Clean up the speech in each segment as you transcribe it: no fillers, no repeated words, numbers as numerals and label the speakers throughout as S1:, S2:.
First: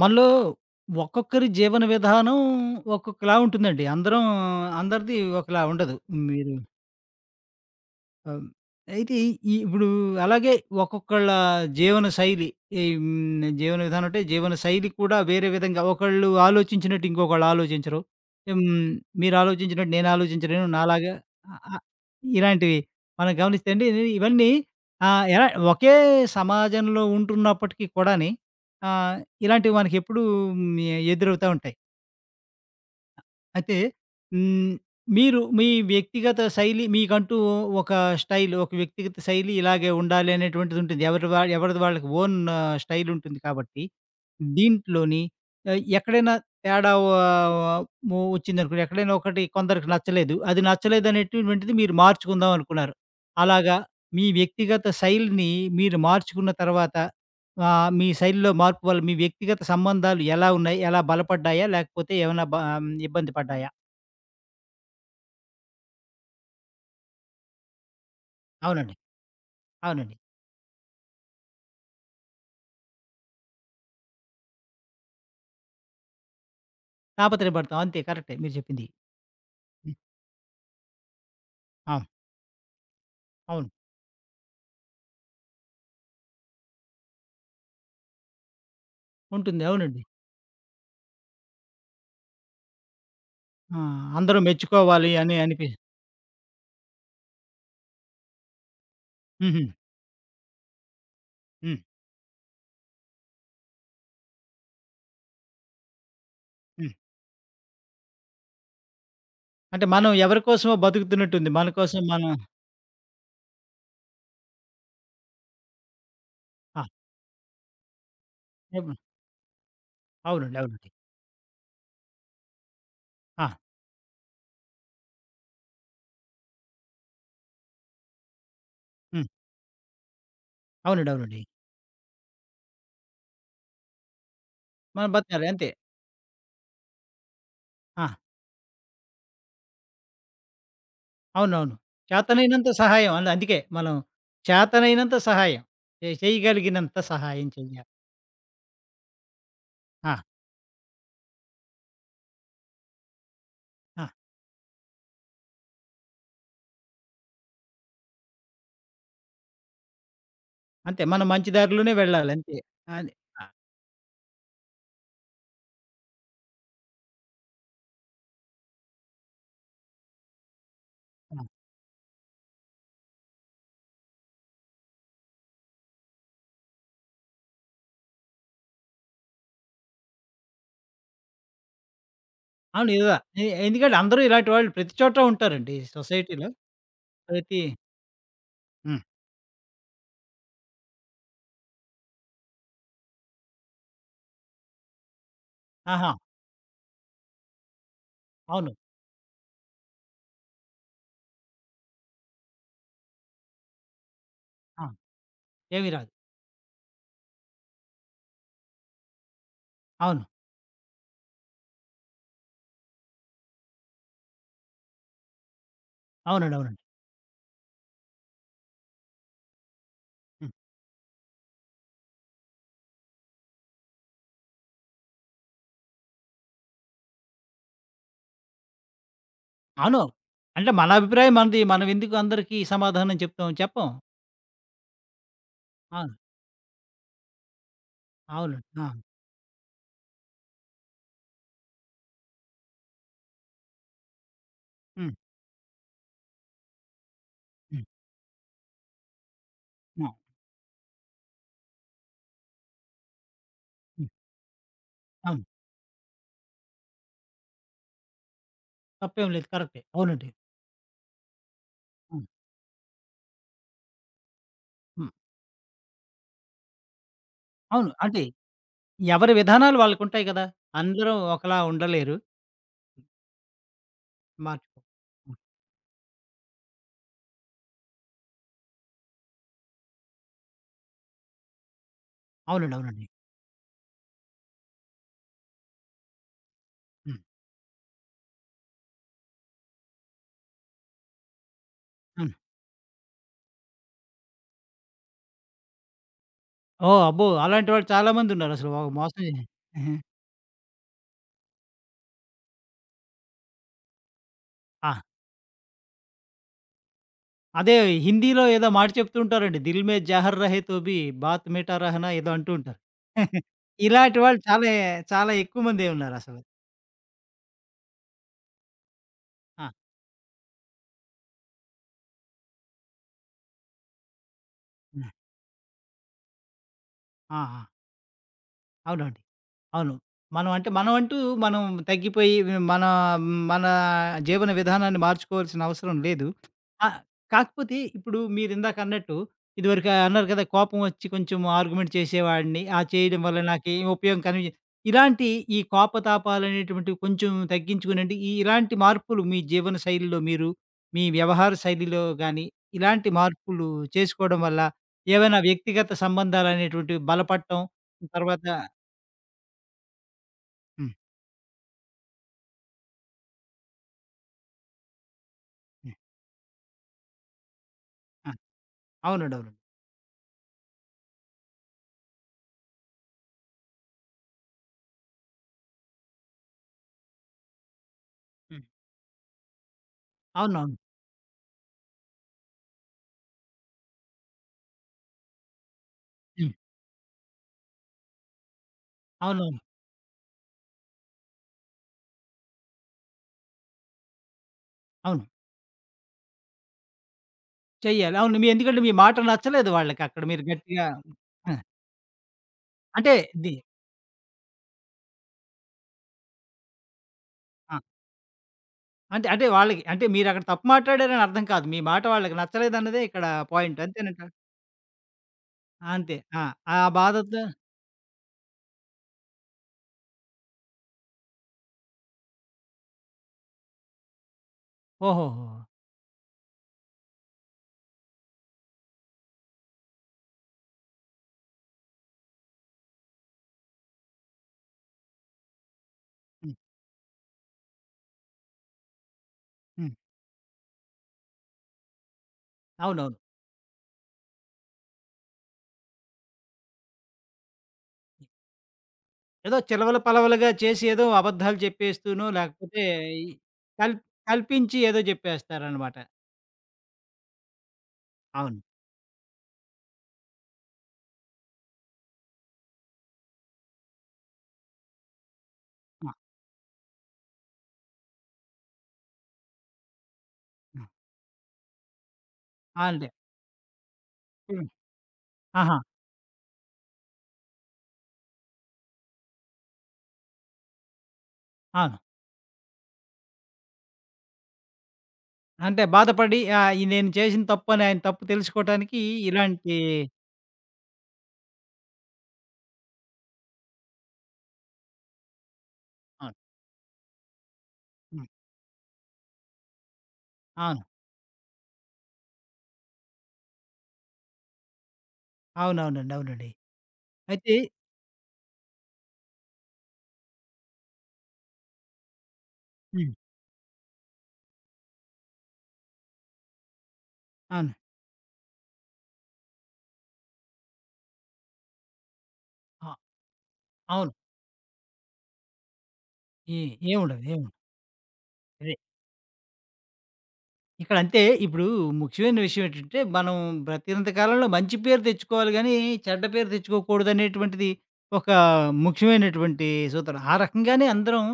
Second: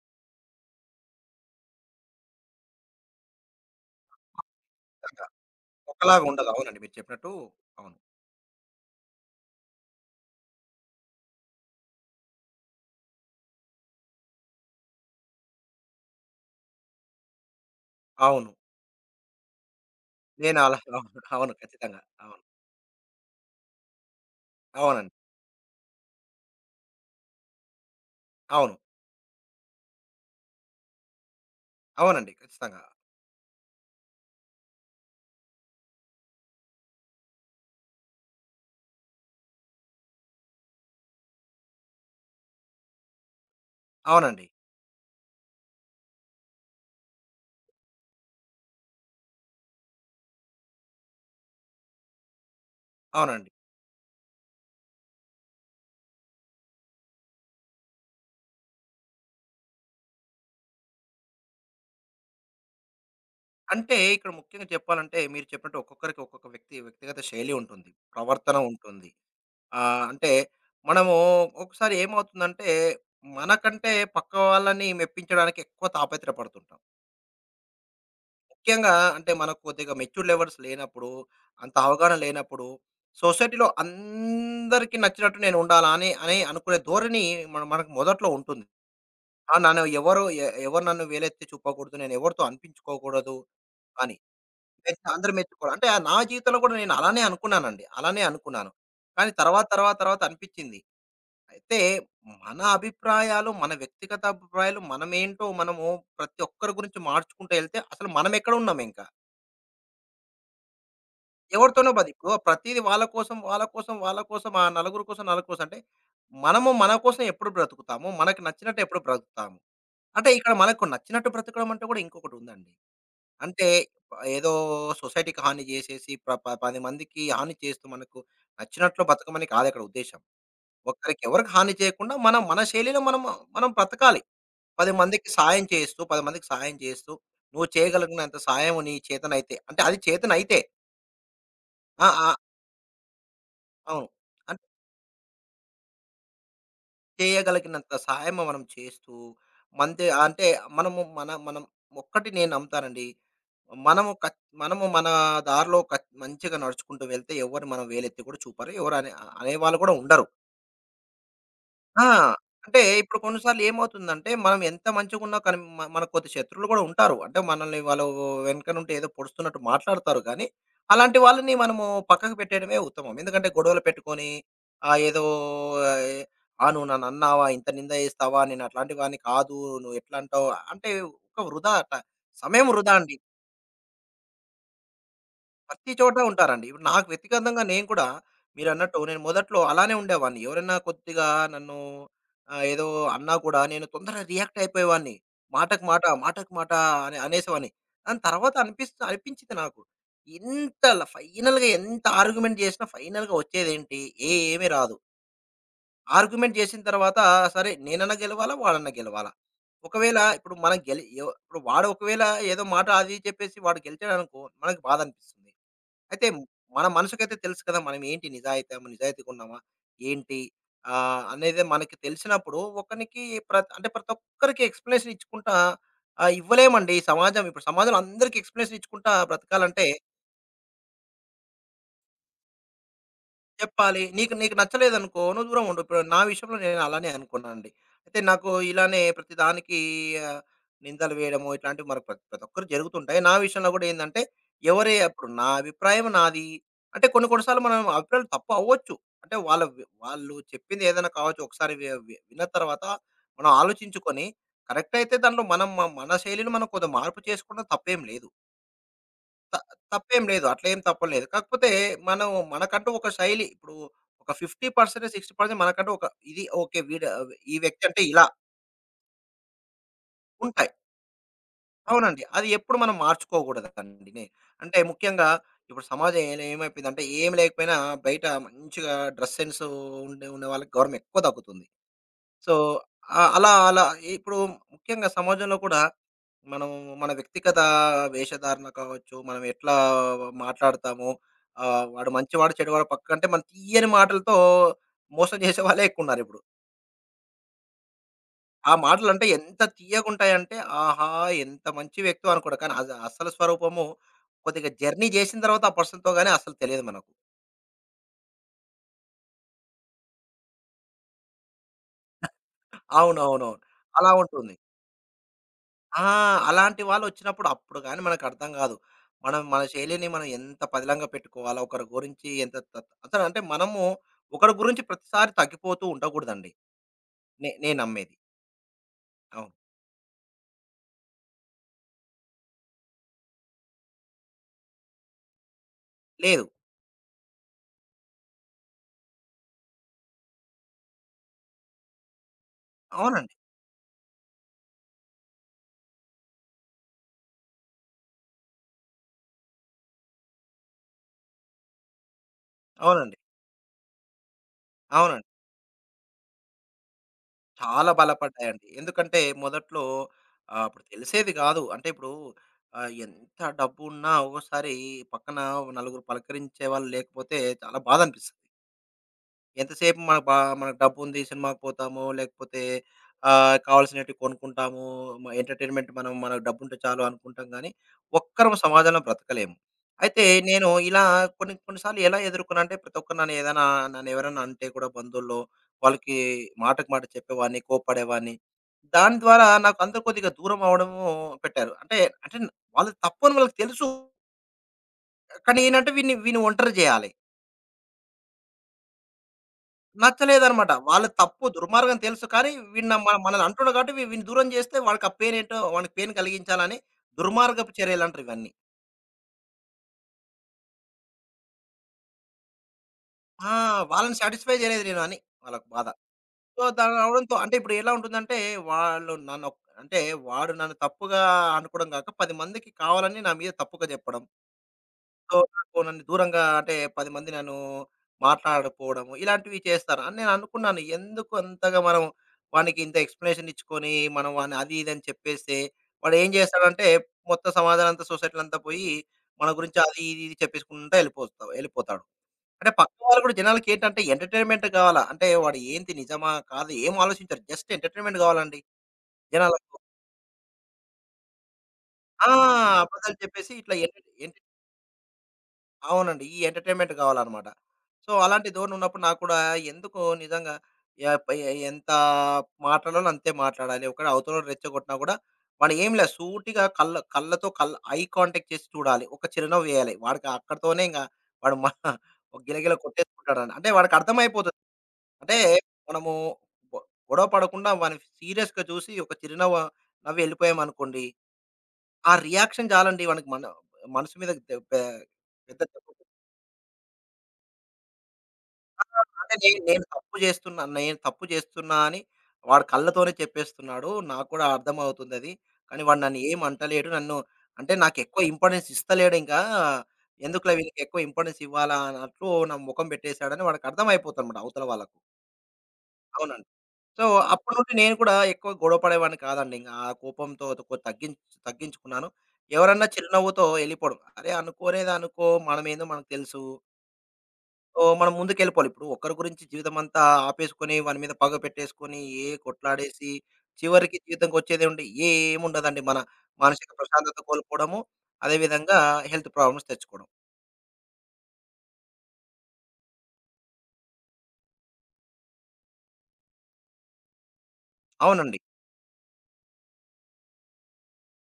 S1: మనలో ఒక్కొక్కరి జీవన విధానం ఒక్కొక్కలా ఉంటుందండి. అందరం అందరిది
S2: ఖచ్చితంగా.
S1: ఒకలా ఉండదు.
S2: ఒకలాగా ఉండదు.
S1: మీరు
S2: అవునండి. మీరు చెప్పినట్టు అవును.
S1: అవును. అయితే ఈ ఈ- ఇప్పుడు అలాగే ఒక్కొక్కళ్ళ జీవన శైలి ఈ జీవన విధానం అంటే జీవన శైలి కూడా వేరే విధంగా ఒకళ్ళు ఆలోచించినట్టు ఇంకొకళ్ళు ఆలోచించరు.
S2: అవును.
S1: హ్మ్, మీరు ఆలోచించినట్టు నేను
S2: నేను
S1: ఆలోచించలేను.
S2: అలా అవును.
S1: నాలాగా
S2: అవును.
S1: ఆహ్, ఆహ్,
S2: ఖచ్చితంగా. అవును.
S1: ఇలాంటివి మనం గమనిస్తే అండి ఇవన్నీ
S2: అవునండి.
S1: ఎలా ఒకే సమాజంలో ఉంటున్నప్పటికీ కూడాని
S2: అవును.
S1: ఆహ్, ఇలాంటివి మనకెప్పుడూ ఎదురవుతా ఉంటాయి.
S2: అవునండి. ఖచ్చితంగా.
S1: అయితే హ్మ్. మీరు మీ వ్యక్తిగత శైలి మీకంటూ ఒక స్టైల్, ఒక వ్యక్తిగత శైలి ఇలాగే ఉండాలి అనేటువంటిది ఉంటుంది. ఎవరిది వాళ్ళకి ఓన్ స్టైల్ ఉంటుంది కాబట్టి,
S2: అవునండి.
S1: దీంట్లోని ఎక్కడైనా తేడా వ వ వచ్చిందనుకోండి, ఎక్కడైనా ఒకటి కొందరికి నచ్చలేదు. అది నచ్చలేదనేటువంటిది మీరు మార్చుకుందాం అనుకున్నారు.
S2: అవునండి.
S1: అలాగా మీ వ్యక్తిగత శైలిని మీరు మార్చుకున్న తర్వాత మీ శైలిలో మార్పు వల్ల మీ వ్యక్తిగత సంబంధాలు ఎలా ఉన్నాయి? ఎలా బలపడ్డాయా? లేకపోతే ఏమైనా ఇబ్బంది పడ్డాయా?
S2: అంటే ఇక్కడ ముఖ్యంగా చెప్పాలంటే మీరు చెప్పినట్టు ఒక్కొక్కరికి ఒక్కొక్క వ్యక్తి వ్యక్తిగత శైలి ఉంటుంది. ప్రవర్తన
S1: అవునండి.
S2: ఉంటుంది.
S1: అవునండి.
S2: అంటే మనము ఒకసారి ఏమవుతుందంటే మనకంటే పక్క వాళ్ళని మెప్పించడానికి ఎక్కువ తాపత్రయపడుతుంటాం.
S1: తాపత్రయపడతాం అంతే కరెక్టే మీరు చెప్పింది.
S2: ముఖ్యంగా అంటే మనకు కొద్దిగా
S1: హ్మ్.
S2: మెచ్యూర్డ్ లెవెల్స్ లేనప్పుడు, అంత
S1: ఆ!
S2: అవగాహన లేనప్పుడు, సొసైటీలో
S1: అవును.
S2: అందరికి నచ్చినట్టు నేను ఉండాలా అని అని అనుకునే ధోరణి మనకు మొదట్లో ఉంటుంది. ఆ!
S1: ఉంటుంది.
S2: నన్ను
S1: అవునండి.
S2: ఎవరు నన్ను వేలెత్తి చూపకూడదు. నేను ఎవరితో అనిపించుకోకూడదు
S1: ఆ!
S2: అని.
S1: అందరూ మెచ్చుకోవాలి
S2: అందరూ
S1: అని అనిపి
S2: మెచ్చుకోవాలి. అంటే ఆ, నా జీవితంలో కూడా నేను అలానే అనుకున్నానండి. అలానే అనుకున్నాను. కానీ
S1: హుహు.
S2: తర్వాత, తర్వాత, తర్వాత అనిపించింది. అయితే
S1: హ్మ్.
S2: మన అభిప్రాయాలు, మన వ్యక్తిగత అభిప్రాయాలు మనమేంటో మనము ప్రతి ఒక్కరి
S1: హ్మ్.
S2: గురించి మార్చుకుంటూ ఎళ్తే అసలు మనమెక్కడ ఉన్నామింక.
S1: అంటే మనం ఎవరి కోసమో బతుకుతున్నట్టుంది. మన
S2: ఎవరితోనో
S1: కోసం
S2: పది.
S1: మనం
S2: ఇప్పుడు ప్రతీది వాళ్ళ కోసం, వాళ్ళ కోసం, వాళ్ళ కోసం ఆ నలుగురు కోసం, నలుగురు కోసం అంటే మనము
S1: ఆ!
S2: మన కోసం ఎప్పుడు బ్రతుకుతాము? మనకు నచ్చినట్టు
S1: ఎప్పుడు
S2: ఎప్పుడు బ్రతుకుతాము? అంటే ఇక్కడ
S1: అవునండి.
S2: మనకు
S1: అవునండి.
S2: నచ్చినట్టు బ్రతకడం అంటే కూడా ఇంకొకటుందండి.
S1: ఆ!
S2: అంటే ఏదో సొసైటీకి హాని చేసేసి ప్ర ప 10 మందికి హాని చేస్తూ మనకు నచ్చినట్లు
S1: హ్మ్.
S2: బ్రతకమని కాదు ఇక్కడ ఉద్దేశ్యం.
S1: అవునండి.
S2: ఒకరికి
S1: అవునండి.
S2: ఎవరికి హాని చేయకుండా మనం మన శైలిలో మనం మనం బ్రతకాలి. 10
S1: మనం
S2: మందికి
S1: బతకాలి
S2: సాయం
S1: అంతే.
S2: చేస్తూ, 10 మందికి సాయం చేస్తూ, నువ్వు
S1: ఆ!
S2: చేయగలిగినంత సాయం నీ చేతనైతే అంటే అది చేతనైతే.
S1: అవునవును.
S2: ఆ! ఆ!
S1: చేతనైనంత సహాయం అందు అందుకే మనం
S2: అవును. అన్
S1: చేతనైనంత సహాయం. చేయగలిగినంత సహాయం చేయాలి.
S2: చేయగలిగినంత సహాయం మనం చేస్తూ, మంతే
S1: ఆ!
S2: అంటే మనము మన మనం ఒక్కటి నేను నమ్ముతానండి.
S1: ఆ!
S2: మనము కచ్ మన దారిలో మంచిగా నడుచుకుంటూ వెళ్తే ఎవ్వరు మనం వేలెత్తి కూడా చూపరు. ఎవరు అనేవాళ్ళు కూడా ఉండరు.
S1: అంతే. మనం మంచి దారిలోనే
S2: ఆ!
S1: వెళ్ళాలి అంతే.
S2: అంటే
S1: అది.
S2: ఇప్పుడు
S1: ఆ!
S2: కొన్నిసార్లు ఏమవుతుందంటే, మనం ఎంత మంచిగున్నా కానీ మనకు కొద్ది శత్రువులు కూడా ఉంటారు. అంటే మనల్ని వాళ్ళు వెనక నుండి ఏదో పొడుస్తున్నట్టు మాట్లాడతారు కానీ, అలాంటి వాళ్ళని మనము పక్కకు పెట్టేయడమే ఉత్తమం. ఎందుకంటే గొడవలు పెట్టుకొని ఏదో ఎ "ఆ! నువ్వు నన్నన్నావా? ఇంత నింద చేస్తావా? నేను అట్లాంటి వాడిని కాదు. నువ్వు ఎట్లా అంటావు?" అంటే ఒక వృధా ట సమయం
S1: అవును.
S2: వృధా
S1: ఇదా
S2: అండి.
S1: ఎందుకంటే అందరూ ఇలాంటి వాళ్ళు ప్రతి చోట ఉంటారండి
S2: ప్రతి చోట
S1: సొసైటీలో.
S2: ఉంటారండి. ఇప్పుడు నాకు
S1: ప్రతి
S2: వ్యక్తిగతంగా నేను కూడా మీరన్నట్టు
S1: హ్మ్.
S2: నేను మొదట్లో అలానే ఉండేవాడిని. ఎవరైనా కొద్దిగా నన్ను ఏదో అన్నా కూడా నేను తొందరగా రియాక్ట్ అయిపోయేవాడిని. మాటకు మాట,
S1: ఆహా!
S2: మాటకు మాట అని అనేసేవాడిని. దాని తర్వాత
S1: అవును.
S2: అనిపించింది నాకు. ఇంత ల ఫైనల్‌గా ఎంత ఆర్గ్యుమెంట్ చేసినా ఫైనల్‌గా వచ్చేదేంటి? ఏమీ
S1: ఆ!
S2: రాదు.
S1: ఏమి రాదు.
S2: ఆర్గ్యుమెంట్ చేసిన తర్వాత సరే నేనన్నా గెలవాలా? వాడన్నా గెలవాలా? ఒకవేళ
S1: అవును.
S2: ఇప్పుడు మనం గెలి ఎవ ఇప్పుడు వాడు ఒకవేళ ఏదో మాట అది ఇది చెప్పేసి వాడు గెలిచాడనుకో మనకు బాధ అనిపిస్తుంది. అయితే
S1: అవునండి. అవునండి.
S2: మన మనసుకైతే తెలుసు కదా! మనం ఏంటి నిజాయితీగా ఉన్నామా? ఏంటి?
S1: హ్మ్.
S2: అనేది మనకి తెలిసినప్పుడు ఒకనికి ప్రతి అంటే ప్రతి ఒక్కరికి ఎక్స్‌ప్లనేషన్ ఇచ్చుకుంటా ఇవ్వలేమండి. ఈ సమాజం ఇప్పుడు సమాజంలో అందరికి ఎక్స్‌ప్లనేషన్ ఇచ్చుకుంటా బ్రతకాలంటే
S1: అవును. అంటే మన అభిప్రాయం మనది. మనం ఎందుకు అందరికీ సమాధానం చెప్తాం? చెప్పం.
S2: చెప్పాలి. నీకు నీకు నచ్చలేదనుకో నువ్వు దూరం ఉండు. ఇప్పుడు
S1: అవును.
S2: నా విషయంలో నేను అలానే అనుకున్నానండి. అయితే నాకు
S1: అవునండి. ఆ!
S2: ఇలానే ప్రతిదానికి ఆహ్, నిందలు వేయడము ఇట్లాంటివి మనకు ప్రతి ప్రతి ఒక్కరు జరుగుతుంటాయి. నా విషయంలో గూడా ఏందంటే ఎవరే
S1: హ్మ్.
S2: అప్పుడు నా అభిప్రాయం నాది. అంటే కొన్ని కొన్ని సార్లు మనం
S1: హ్మ్.
S2: అభిప్రాయాలు తప్పు అవ్వచ్చు. అంటే వాళ్ళ వి
S1: ఆ!
S2: వాళ్ళు చెప్పింది ఏదైనా కావచ్చు. ఒకసారి వి వి విన్న తర్వాత మనం
S1: హ్మ్.
S2: ఆలోచించుకొని కరెక్ట్ అయితే
S1: అవును.
S2: దాంట్లో మనం మన శైలిలో మనం కొంత మార్పు చేసుకోవడం తప్పేం లేదు.
S1: తప్పేం లేదు.
S2: త
S1: కరెక్టే.
S2: తప్పేం
S1: అవునండి.
S2: లేదు. అట్లేం తప్పలేదు. కాకపోతే
S1: హ్మ్.
S2: మనం మనకంటూ ఒక శైలి ఇప్పుడు ఒక 50%
S1: హ్మ్.
S2: 60% మనకంటూ ఒక ఇది ఓకే. వీడు ఈ వ్యక్తి
S1: అవును.
S2: అంటే
S1: అంటే
S2: ఇలా
S1: ఎవరి విధానాలు వాళ్ళకుంటాయి కదా!
S2: ఉంటాయి.
S1: అందరూ ఒకలా ఉండలేరు.
S2: అవునండి. అది ఎప్పుడు మనం మార్చుకోకూడదండి. అంటే
S1: మార్చుకో
S2: ముఖ్యంగా
S1: హ్మ్.
S2: ఇప్పుడు సమాజం ఏమైపోయిందంటే ఏం లేకపోయినా బయట మంచిగా డ్రెస్ సెన్స్ ఉన్న వాళ్ళకి గౌరవం ఎక్కువ దక్కుతుంది. సో,
S1: అవునండి. అవునండి.
S2: అలా అలా ఇప్పుడు ముఖ్యంగా సమాజంలో కూడా మనం మన
S1: హ్మ్.
S2: వ్యక్తిగత వేషధారణ కావచ్చు, మనం ఎట్లా మాట్లాడతాము, వాడు
S1: అవును.
S2: మంచివాడు, చెడువాడు పక్కంటే మన తీయని మాటలతో మోసం చేసే వాళ్ళే ఎక్కువున్నారిప్పుడు.
S1: ఓహ్! అబ్బో! అలాంటి వాళ్ళు చాలా మందున్నారసలు.
S2: ఆ
S1: మోసం
S2: మాటలంటే
S1: చే
S2: ఎంత
S1: ఆహా!
S2: తీయగుంటాయంటే, ఆహా! ఎంత మంచి వ్యక్తో అనుకోవడం. కానీ అది అసలు స్వరూపము కొద్దిగా
S1: ఆ!
S2: జర్నీ చేసిన తర్వాత ఆ పర్సన్‌తో గాని అసలు తెలియదు మనకు.
S1: అదే హిందీలో ఏదో మాట చెప్తూ ఉంటారండి. 'దిల్ మే జహర్ రహే తో భీ బాత్ మిఠా రహనా' ఏదో అంటూ ఉంటారు.
S2: అవునవునవును. అలా
S1: ఇలాంటి వాళ్ళు
S2: ఉంటుంది.
S1: చాలా చాలా ఎక్కువ మందే
S2: ఆ!
S1: ఉన్నారసలు.
S2: అలాంటి వాళ్ళొచ్చినప్పుడు అప్పుడు గాని మనకర్థం గాదు. మనం మన
S1: ఆ!
S2: శైలిని మనం ఎంత పదిలంగా పెట్టుకోవాలా, ఒకరి గురించి ఎంత అసలు అంటే మనము ఒకరి గురించి ప్రతిసారి తగ్గిపోతూ ఉండకూడదండి.
S1: ఆ!
S2: నే
S1: ఆ!
S2: నేను నమ్మేది.
S1: అవునండి.
S2: అవును.
S1: అవును. మనం అంటే మనం అంటూ మనం తగ్గిపోయి మన మన జీవన విధానాన్ని మార్చుకోవాల్సిన అవసరం లేదు.
S2: లేదు.
S1: ఆహ్, కాకపోతే ఇప్పుడు మీరిందాక అన్నట్టు ఇదివరకు అన్నారు కదా! కోపం వచ్చి కొంచెం ఆర్గ్యుమెంట్ చేసేవాడిని. ఆ చేయడం
S2: అవునండి.
S1: వల్ల నాకేం ఉపయోగం కనిపి ఇలాంటి ఈ కోపతాపాలనేటువంటివి కొంచెం తగ్గించుకునండి. ఈ ఇలాంటి మార్పులు మీ జీవన శైలిలో మీరు మీ వ్యవహార శైలిలో గాని ఇలాంటి
S2: అవునండి.
S1: మార్పులు చేసుకోవడం వల్ల
S2: అవునండి.
S1: ఏవైనా వ్యక్తిగత సంబంధాలనేటువంటివి బలపడటం
S2: చాలా
S1: తర్వాత
S2: బలపడ్డాయండి. ఎందుకంటే మొదట్లో అప్పుడు
S1: హ్మ్.
S2: తెలిసేది గాదు. అంటే ఇప్పుడు ఎంత డబ్బున్నా ఒక్కోసారి పక్కన
S1: హ్మ్.
S2: నలుగురు పలకరించే వాళ్ళు లేకపోతే చాలా
S1: ఆ!
S2: బాధనిపిస్తది.
S1: అవునండి. అవునండి.
S2: ఎంతసేపు మనకు మనకు డబ్బుంది సినిమాకి పోతాము, లేకపోతే కావాల్సినటివి కొనుక్కుంటాము. ఎంటర్‌టైన్‌మెంట్ మనం మనకు డబ్బుంటే చాలు అనుకుంటాం గానీ, ఒక్కరం
S1: హ్మ్.
S2: సమాజంలో బ్రతకలేము. అయితే నేను
S1: అవునవును.
S2: ఇలా కొన్ని కొన్ని సార్లు ఎలా ఎదుర్కొనంటే, ప్రతి ఒక్కరు నన్ను ఏదైనా నన్నెవరన్నా అంటే కూడా బంధువుల్లో, వాళ్ళకి
S1: హ్మ్.
S2: మాటకు మాట చెప్పేవాడిని, కోప్పడేవాడిని. దాని ద్వారా
S1: అవునవును.
S2: నాకు అందరూ కొద్దిగా దూరం అవ్వడము పెట్టారు. అంటే అంటే వాళ్ళు తప్పు అని వాళ్ళకి తెలుసు.
S1: అవును.
S2: కానీ ఏంటంటే వీడిని వీడిని ఒంటరి జేయాలి.
S1: చెయ్యాలి. అవును. మీ ఎందుకంటే మీ మాట నచ్చలేదు వాళ్ళకక్కడ మీరు
S2: నచ్చలేదనమాట.
S1: గట్టిగా
S2: వాళ్ళ తప్పు
S1: ఆ!
S2: దుర్మార్గం తెలుసు కానీ వీడు
S1: అంటే
S2: మనల్ని
S1: ది
S2: అంటున్నాడు కాబట్టి వీడిని దూరం చేస్తే వాడికి ఆ పెయిన్ ఏంటో వాడికి పెయిన్ కలిగించాలని దుర్మార్గపు
S1: ఆ!
S2: చర్యలంటారు ఇవన్నీ.
S1: అంటే అంటే వాళ్ళకి అంటే మీరక్కడ తప్పు మాట్లాడారని అర్థం కాదు. మీ మాట వాళ్ళకి నచ్చలేదన్నదే ఇక్కడ
S2: ఆ!
S1: పాయింట్
S2: వాళ్ళని
S1: అంతేనంటారా?
S2: సాటిస్ఫై చేయలేదు నేను అని వాళ్ళకి బాధ.
S1: అంతే. ఆ!
S2: సో,
S1: ఆ
S2: దాని అవడంతో
S1: బాధతో
S2: అంటే ఇప్పుడు ఎలా ఉంటుందంటే వాళ్ళు నన్ను అంటే వాడు నన్ను తప్పుగా అనుకోవడం కాక 10 మందికి కావాలని నా మీద తప్పుగా చెప్పడం. సో,
S1: ఓహోహో!
S2: నాకు నన్ను దూరంగా అంటే 10 మంది నన్ను మాట్లాడకపోవడము, ఇలాంటివి చేస్తారు. అని నేను అనుకున్నాను. ఎందుకు అంతగా మనం వానికి ఇంత ఎక్స్‌ప్లనేషన్ ఇచ్చుకొని, మనం వాడిని అది ఇది అని చెప్పేస్తే, వాడు ఏం
S1: హ్మ్.
S2: చేస్తాడంటే మొత్తం సమాజాలు అంతా సొసైటీలో అంతా పోయి, మన గురించి
S1: హ్మ్.
S2: అది ఇది ఇది చెప్పేసుకుంటా వెళ్ళిపోతాడు. అంటే పక్క
S1: అవునవును.
S2: వాళ్ళు కూడా జనాలకి ఏంటంటే ఎంటర్‌టైన్‌మెంట్ కావాలా? అంటే వాడు ఏంది నిజమా? కాదా? ఏం ఆలోచించరు. జస్ట్ ఎంటర్‌టైన్‌మెంట్ కావాలండి
S1: ఏదో
S2: జనాలకు.
S1: చిలవల పలవలుగా చేసి ఏదో అబద్ధాలు చెప్పేస్తూనో
S2: ఆ!
S1: లేకపోతే
S2: అబద్ధాలు
S1: ఈ
S2: చెప్పేసి ఇట్లా
S1: కల్ కల్పించి ఏదో చెప్పేస్తారనమాట.
S2: అవునండి. ఈ ఎంటర్‌టైన్‌మెంట్ కావాలనమాట. సో, అలాంటి
S1: అవును.
S2: ధోరణి ఉన్నప్పుడు నాకు కూడా ఎందుకో నిజంగా యాహ్! పై ఎంత మాట్లాడాలో అంతే మాట్లాడాలి. ఒకవేళ అవతలోడు రెచ్చగొట్టినా కూడా వాడు ఏం లేదు
S1: ఆ!
S2: సూటిగా కళ్ళ కళ్ళతో కళ్ళ ఐ కాంటాక్ట్ చేసి చూడాలి. ఒక చిరునవ్వు వేయాలి. వాడికి అక్కడితోనే
S1: ఆ!
S2: వాడు గిలగిల
S1: అంతే.
S2: కొట్టేసుకుంటాడని. అంటే వాడికి అర్థమైపోతది.
S1: హ్మ్.
S2: అంటే
S1: ఆహా!
S2: మనము గొ గొడవ పడకుండా వాడిని సీరియస్‌గా చూసి ఒక చిరునవ్వు నవ్వి ఎళ్ళిపోయామనుకోండి.
S1: అవును.
S2: ఆ రియాక్షన్ చాలండి వానికి మన మనసు మీద దెబ్బ పెద్ద
S1: అంటే
S2: దెబ్బ
S1: బాధపడి ఈ నేను చేసిన తప్పని ఆయన తప్పు తెలుసుకోవటానికి
S2: అంటే నేను
S1: ఇలాంటి
S2: నేను తప్పు చేస్తున్నా, నేను తప్పు చేస్తున్నా అని వాడు కళ్ళతోనే చెప్పేస్తున్నాడు. నాకు కూడా అర్థమవుతుందది. కానీ వాడు నన్ను
S1: అవును.
S2: ఏం అంటలేడు. నన్ను అంటే నాకెక్కువ
S1: హ్మ్.
S2: ఇంపార్టెన్స్ ఇస్తలేడింకా. ఎందుకులే వీళ్ళకి
S1: అవును.
S2: ఎక్కువ ఇంపార్టెన్స్ ఇవ్వాలా అన్నట్లు నా మొఖం పెట్టేసాడని వాడికి అర్థమైపోతదన్నమాట అవతల వాళ్ళకు.
S1: అవునవునండి.
S2: అవునండి.
S1: అవునండి.
S2: సో, అప్పటి
S1: అయితే
S2: నుండి నేను కూడా ఎక్కువ గొడవ పడేవాడిని కాదండి. ఇంక ఆ కోపంతో కొ తగ్గించ్ తగ్గించుకున్నాను. ఎవరన్నా
S1: హ్మ్.
S2: చిరునవ్వుతో ఎళ్ళిపోవడం. అరే! అనుకోనేది అనుకో మనమేందో మనకు తెలుసు.
S1: అవును.
S2: ఓహ్! మనం ముందుకెళ్ళిపోవాలి. ఇప్పుడు ఒకరి గురించి జీవితమంతా ఆపేసుకొని, వాని మీద పగ పెట్టేసుకొని, ఏ
S1: ఆ!
S2: కొట్లాడేసి, చివరికి
S1: అవును.
S2: జీవితంకొచ్చేదేముండి ఏముండదండి. మన
S1: ఏ
S2: మానసిక ప్రశాంతత
S1: ఏముండదు. ఏముండదు.
S2: కోల్పోవడము, అదే
S1: అదే.
S2: విధంగా హెల్త్ ప్రాబ్లమ్స్ తెచ్చుకోవడం.
S1: ఇక్కడ అంతే ఇప్పుడు ముఖ్యమైన విషయం ఏంటంటే, మనం బ్రతికినంత కాలంలో మంచి పేరు తెచ్చుకోవాలి గానీ, చెడ్డ పేరు తెచ్చుకోకూడదనేటువంటిది ఒక
S2: అవునండి.
S1: ముఖ్యమైనటువంటి సూత్రం. ఆ రకంగానే అందరం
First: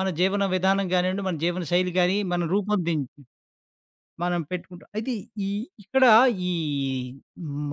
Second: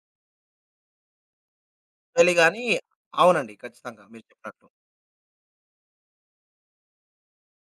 S1: మన జీవన విధానం గానివ్వండి, మన జీవన శైలి గాని మనం
S2: గాని
S1: రూపొందిం
S2: అవునండి. ఖచ్చితంగా మీరు
S1: మనం
S2: చెప్పినట్లు.
S1: పెట్టుకుంటాం. అయితే ఈ ఇక్కడ ఈ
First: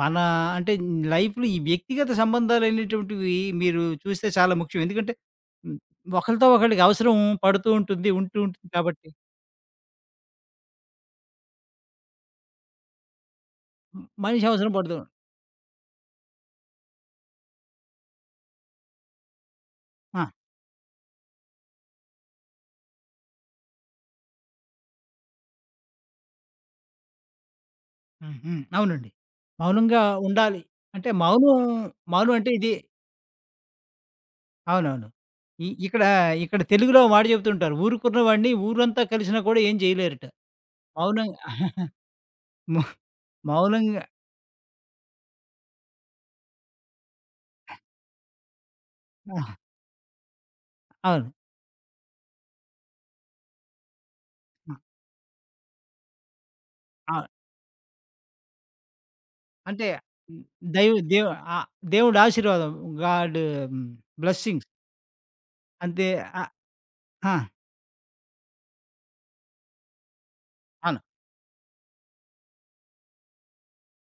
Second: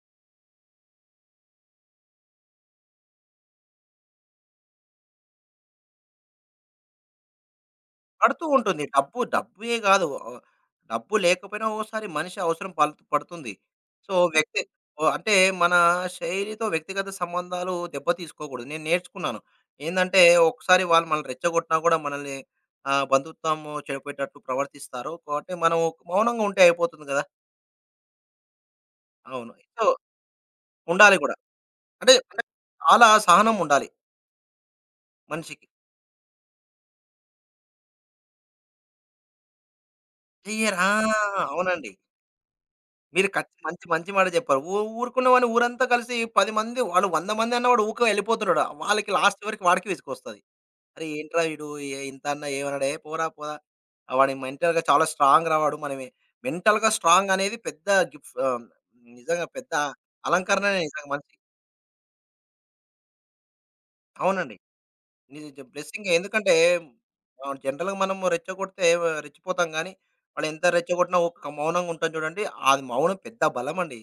S1: మన అంటే లైఫ్‌లో ఈ వ్యక్తిగత సంబంధాలనేటువంటివి మీరు చూస్తే చాలా ముఖ్యం. ఎందుకంటే హ్మ్. ఒకళ్ళతో ఒకళ్ళకి అవసరం పడుతూ ఉంటుంది, ఉంటూ
S2: పడుతూ
S1: ఉంటుంది
S2: ఉంటుంది.
S1: కాబట్టి
S2: డబ్బు డబ్బే గాదు. డబ్బు లేకపోయినా ఒక్కోసారి మనిషి అవసరం పడుతుంది.
S1: మ-
S2: సో,
S1: మనిషి అవసరం పడుతూ ఉం-
S2: అంటే మన శైలితో వ్యక్తిగత సంబంధాలు దెబ్బ తీసుకోకూడదు. నేను నేర్చుకున్నాను. ఏందంటే
S1: ఆ!
S2: ఒకసారి వాళ్ళు మనల్ని రెచ్చగొట్టినా గూడా మనల్ని బంధుత్వము చెడిపోయేటట్టు ప్రవర్తిస్తారు. కాబట్టి మనం మౌనంగా ఉంటే అయిపోతుంది గదా!
S1: హ్మ్. హ్మ్. అవునండి.
S2: అవును. సో,
S1: మౌనంగా ఉండాలి. అంటే
S2: ఉండాలి గూడా.
S1: మౌనం,
S2: అంటే
S1: మౌనం
S2: అంటే
S1: అంటే ఇది
S2: చాలా సహనం ఉండాలి
S1: అవునవును.
S2: మనిషికి.
S1: ఇక్కడ ఇక్కడ తెలుగులో ఓ మాట చెప్తుంటారు. ఊరుకున్న వాడిని ఊరంతా కలిసినా కూడా ఏం చేయలేరట.
S2: చెయ్యరా!
S1: మౌనంగా
S2: ఆ! అవునండి.
S1: మౌ
S2: మీరు మంచి
S1: మౌనంగా
S2: మంచి మాట చెప్పారు. ఊరుకున్నవాడిని ఊరంతా కలిసి 10 మంది వాళ్ళు 100 మంది అన్నవాడు ఊకే వెళ్ళిపోతున్నాడు. వాళ్ళకి లాస్ట్
S1: ఆ!
S2: వరకు వాడికే విసుగొస్తది. అరే!
S1: అవును.
S2: ఏంట్రా వీడు ఇంత అన్నా ఏమనడు. పోరా పోరా ఆ వాడి
S1: ఆ!
S2: మెంటల్‌గా చాలా స్ట్రాంగ్ రా వాడు. మనమే మెంటల్‌గా
S1: ఆ!
S2: స్ట్రాంగ్ అనేది పెద్ద గిఫ్ ఆహ్, నిజంగా పెద్ద
S1: అంటే హ్మ్.
S2: అలంకరణనే
S1: దైవ
S2: నిజంగా
S1: దేవు
S2: మనిషికి.
S1: ఆహ్, దేవుడి ఆశీర్వాదం. గాడ్ హ్మ్.
S2: అవునండి.
S1: బ్లెస్సింగ్స్ అంతే
S2: బ్లెస్సింగే.
S1: ఆహ్,
S2: ఎందుకంటే
S1: ఆ!
S2: జనరల్‌గా మనం రెచ్చగొడితే రెచ్చిపోతాం గానీ, వాళ్ళు ఎంత
S1: అవును.
S2: రెచ్చగొట్టినా ఒక మౌనంగా ఉంటాం చూడండి. అది మౌనం పెద్ద బలమండి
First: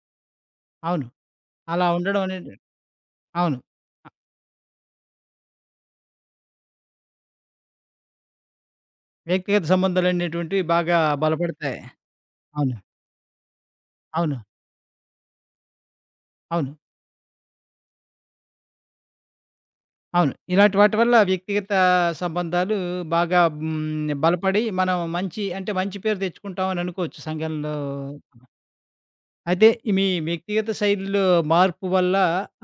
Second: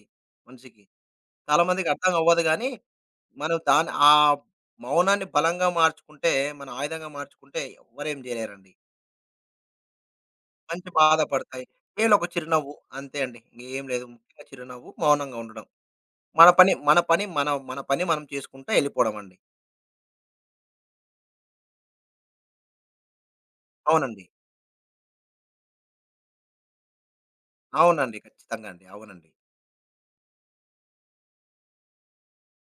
S2: మనిషికి.
S1: అవును.
S2: చాలా
S1: అలా
S2: మందికి అర్థం
S1: ఉండడం
S2: అవ్వదు
S1: అనేది
S2: గానీ మనం
S1: అవును.
S2: దాన్ని ఆ
S1: ఆహ్,
S2: మౌనాన్ని బలంగా మార్చుకుంటే, మన ఆయుధంగా మార్చుకుంటే ఎవ్వరేం చేయలేరండి.
S1: వ్యక్తిగత సంబంధాలనేటువంటివి
S2: మంచి
S1: బాగా
S2: బాధపడతాయి.
S1: బలపడతాయి.
S2: కేవలం ఒక చిరునవ్వు
S1: అవును.
S2: అంతే అండి. ఇంకేం లేదు.
S1: అవును.
S2: ముఖ్యంగా చిరునవ్వు, మౌనంగా ఉండడం.
S1: అవును.
S2: మన పని మనం చేసుకుంటా ఎళ్ళిపోవడం అండి.
S1: అవును. ఇలాంటి వాటి వల్ల వ్యక్తిగత సంబంధాలు బాగా హ్మ్.
S2: అవునండి.
S1: బలపడి మనం మంచి అంటే మంచి పేరు తెచ్చుకుంటాం అని అనుకోవచ్చు సంఘంలో
S2: అవునండి. ఖచ్చితంగా అండి. అవునండి.
S1: అయితే ఈ మీ వ్యక్తిగత శైలిలో మార్పు వల్ల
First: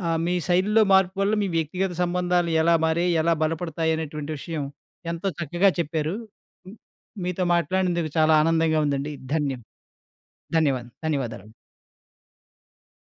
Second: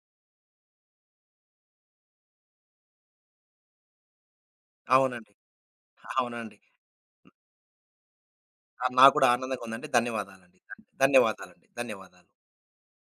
S1: మీ శైలిలో మార్పు వల్ల మీ వ్యక్తిగత సంబంధాలు ఎలా మారాయి? ఎలా బలపడతాయి అనేటువంటి విషయం ఎంతో
S2: అవునండి.
S1: చక్కగా చెప్పారు.
S2: అవునండి.
S1: హ్మ్. మీతో మాట్లాడినందుకు చాలా ఆనందంగా
S2: ఆ, నాకు
S1: ఉందండి.
S2: కూడా
S1: ధన్యం
S2: ఆనందంగా ఉందండి. ధన్యవాదాలండి.
S1: ధన్యవాదాలు ధన్యవాదాలండి.
S2: ధన్యవాదాలండి. ధన్యవాదాలు.